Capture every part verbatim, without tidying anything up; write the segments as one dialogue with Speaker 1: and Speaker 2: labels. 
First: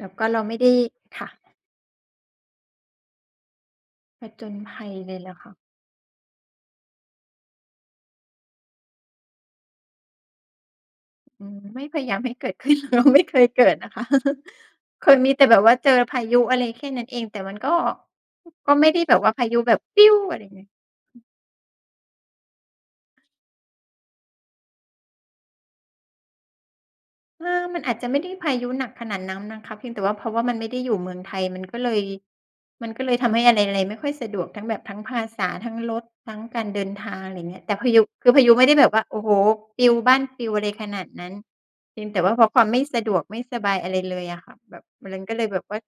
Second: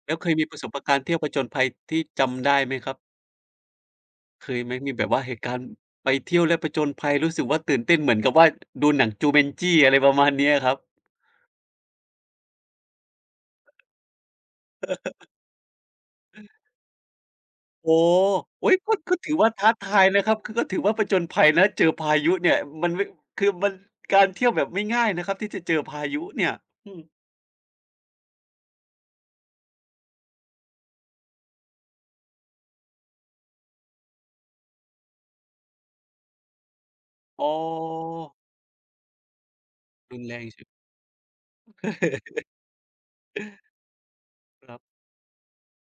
Speaker 1: แล้
Speaker 2: แ
Speaker 1: ว
Speaker 2: ล้ว
Speaker 1: ก็
Speaker 2: เค
Speaker 1: เ
Speaker 2: ย
Speaker 1: รา
Speaker 2: มี
Speaker 1: ไม
Speaker 2: ป
Speaker 1: ่
Speaker 2: ระ
Speaker 1: ไ
Speaker 2: ส
Speaker 1: ด้
Speaker 2: บประการณ์เที่ยว
Speaker 1: ค่
Speaker 2: ผ
Speaker 1: ะ
Speaker 2: จญภัยที่จำได้ไหมครับ?
Speaker 1: ผจ
Speaker 2: เค
Speaker 1: ญ
Speaker 2: ยไหม
Speaker 1: ภั
Speaker 2: มี
Speaker 1: ย
Speaker 2: แบ
Speaker 1: เล
Speaker 2: บว
Speaker 1: ย
Speaker 2: ่า
Speaker 1: เห
Speaker 2: เ
Speaker 1: ร
Speaker 2: ห
Speaker 1: อ
Speaker 2: ตุ
Speaker 1: ค
Speaker 2: ก
Speaker 1: ะ?
Speaker 2: ารณ์ไปเที่ยวแล้วผจญภัย รู้สึกว่าตื่นเต้นเหมือนกับว่า ดูหนัง Jumanji อะไรประมาณนี้อะครับ?
Speaker 1: อืม ไม่พยายามให้เกิด ขึ้น เรา ไม่เคยเกิดนะคะ เคยมีแต่แบบว่าเจอพายุอะไรแค่นั้นเอง แต่มันก็
Speaker 2: โอ้! อุ
Speaker 1: ก
Speaker 2: ๊
Speaker 1: ็
Speaker 2: ย!
Speaker 1: ไม่
Speaker 2: ก็
Speaker 1: ได้แ
Speaker 2: ก
Speaker 1: บ
Speaker 2: ็
Speaker 1: บ
Speaker 2: ถ
Speaker 1: ว่า
Speaker 2: ือ
Speaker 1: พา
Speaker 2: ว่า
Speaker 1: ยุ
Speaker 2: ท้า
Speaker 1: แบบ
Speaker 2: ทายนะคร
Speaker 1: อ
Speaker 2: ั
Speaker 1: ะ
Speaker 2: บ
Speaker 1: ไร
Speaker 2: คือ
Speaker 1: เง
Speaker 2: ก
Speaker 1: ี้
Speaker 2: ็
Speaker 1: ย
Speaker 2: ถือว่า ผจญภัยนะเจอพายุเนี่ย มันไม่ คือมันการเที่ยวแบบไม่ง่ายนะครับ ที่จะเจอพายุเนี่ย อืม
Speaker 1: อา มันอาจจะไม่ได้พายุหนักขนาดนั้นนะคะ เพียงแต่ว่าเพราะว่ามันไม่ได้อยู่เมืองไทย มันก็เลย มันก็เลยทำให้อะไร ๆ ไม่ค่อยสะดวก ทั้งแบบทั้งภาษา ทั้งรถ ทั้งการเดินทาง อะไรอ
Speaker 2: อ
Speaker 1: ย่
Speaker 2: ๋
Speaker 1: างเงี้ย แต่พายุ คือ
Speaker 2: อ
Speaker 1: พายุไม่ได้แบบว่า โอ้โฮ ปลิว บ
Speaker 2: ร
Speaker 1: ้า
Speaker 2: ุ
Speaker 1: น
Speaker 2: นแร
Speaker 1: ปล
Speaker 2: ง
Speaker 1: ิว อ
Speaker 2: สุ
Speaker 1: ะ
Speaker 2: ด
Speaker 1: ไรขนาดนั้น เพียงแต่ว่าเพราะความไม่สะดวกไม่สบายอะไรเลยอะค่ะ
Speaker 2: ค
Speaker 1: แบ
Speaker 2: รับ
Speaker 1: บ ม ลัน ก็เลยแบบว่า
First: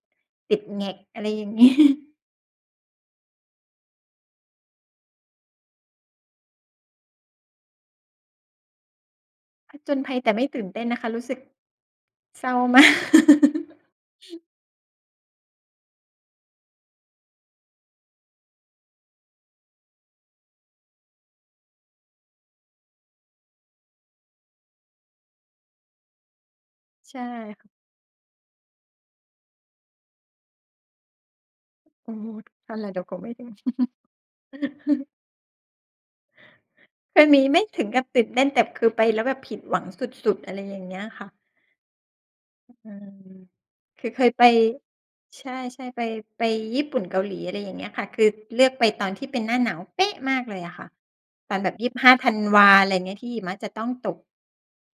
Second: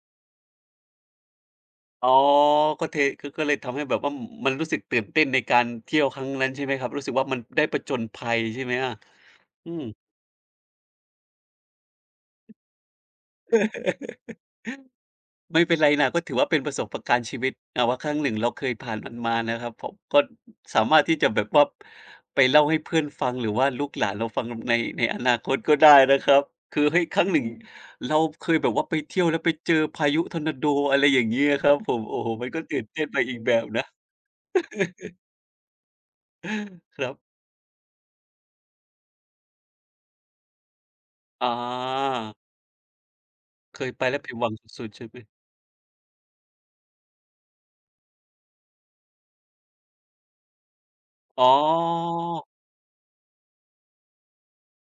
Speaker 1: ติดแหง็ก อะไรอย่าง งี้
Speaker 2: อ๋อ ก็เท ก็เลยทำให้แบบว่า ม มันรู้สึกตื่นเต้นในการเที่ยวครั้งนั้นใช่ไหมครับ รู้สึกว่ามันได้ผจญภัยใช่ไหมอะ? อื
Speaker 1: ผ
Speaker 2: ม
Speaker 1: จญภัย แต่ไม่ตื่นเต้นนะคะ รู้สึก เศร้า มาก
Speaker 2: ไม่เป็นไรน่ะ ก็ถือว่าเป็นประสบประการณ์ชีวิต อา ว่าครั้งหนึ่งเราเคยผ่านมันมานะครับผม ก็ สามารถที่จะแบบว่า ไปเล่าให้เพื่อนฟัง หรือว่าลูกหลานเราฟังใน ในอนาคต ก็ได้นะครับ คือ เฮ้ย!
Speaker 1: ใช
Speaker 2: ค
Speaker 1: ่
Speaker 2: รั้งหนึ่ง
Speaker 1: ค่ะ
Speaker 2: เราเคยแบบว่าไปเที่ยวแล้วไปเจอพายุทอร์นาโด อะไรอย่างงี้อะครับผม
Speaker 1: โอ
Speaker 2: โ
Speaker 1: ้
Speaker 2: อ้
Speaker 1: โฮ
Speaker 2: โฮ! มันก็
Speaker 1: นั
Speaker 2: ต
Speaker 1: ่
Speaker 2: ื่
Speaker 1: นแ
Speaker 2: น
Speaker 1: หละ เ
Speaker 2: เต
Speaker 1: ดี๋
Speaker 2: ้
Speaker 1: ย
Speaker 2: น
Speaker 1: วก
Speaker 2: ไป
Speaker 1: บไม่
Speaker 2: อีก
Speaker 1: ถึ
Speaker 2: แ
Speaker 1: ง
Speaker 2: บบนะ เออ ครั
Speaker 1: เค
Speaker 2: บ
Speaker 1: ยมีไม่ถึงกับติดแน่น แต่คือไปแล้วแบบผิดหวังสุด ๆ อะไรอย่างเงี้ยค่ะ
Speaker 2: อ๋อ
Speaker 1: อือ
Speaker 2: เคย
Speaker 1: ค
Speaker 2: ไป
Speaker 1: ือ
Speaker 2: แล้
Speaker 1: เค
Speaker 2: วผ
Speaker 1: ย
Speaker 2: ิด
Speaker 1: ไป
Speaker 2: หวังสุด ๆ ใช่ไหม?
Speaker 1: ใช่ ๆ ไป ไปญี่ปุ่น เกาหลี อะไรอย่างเงี้ยค่ะ คือเลือกไปตอนที่เป็นหน้าหนาว เป๊ะ มากเลยอะค่ะ
Speaker 2: อ๋อ
Speaker 1: ตอนแบบ ยีบห้า ธันวา อะไรอย่างเงี้ย ที่หิมะจะต้องตก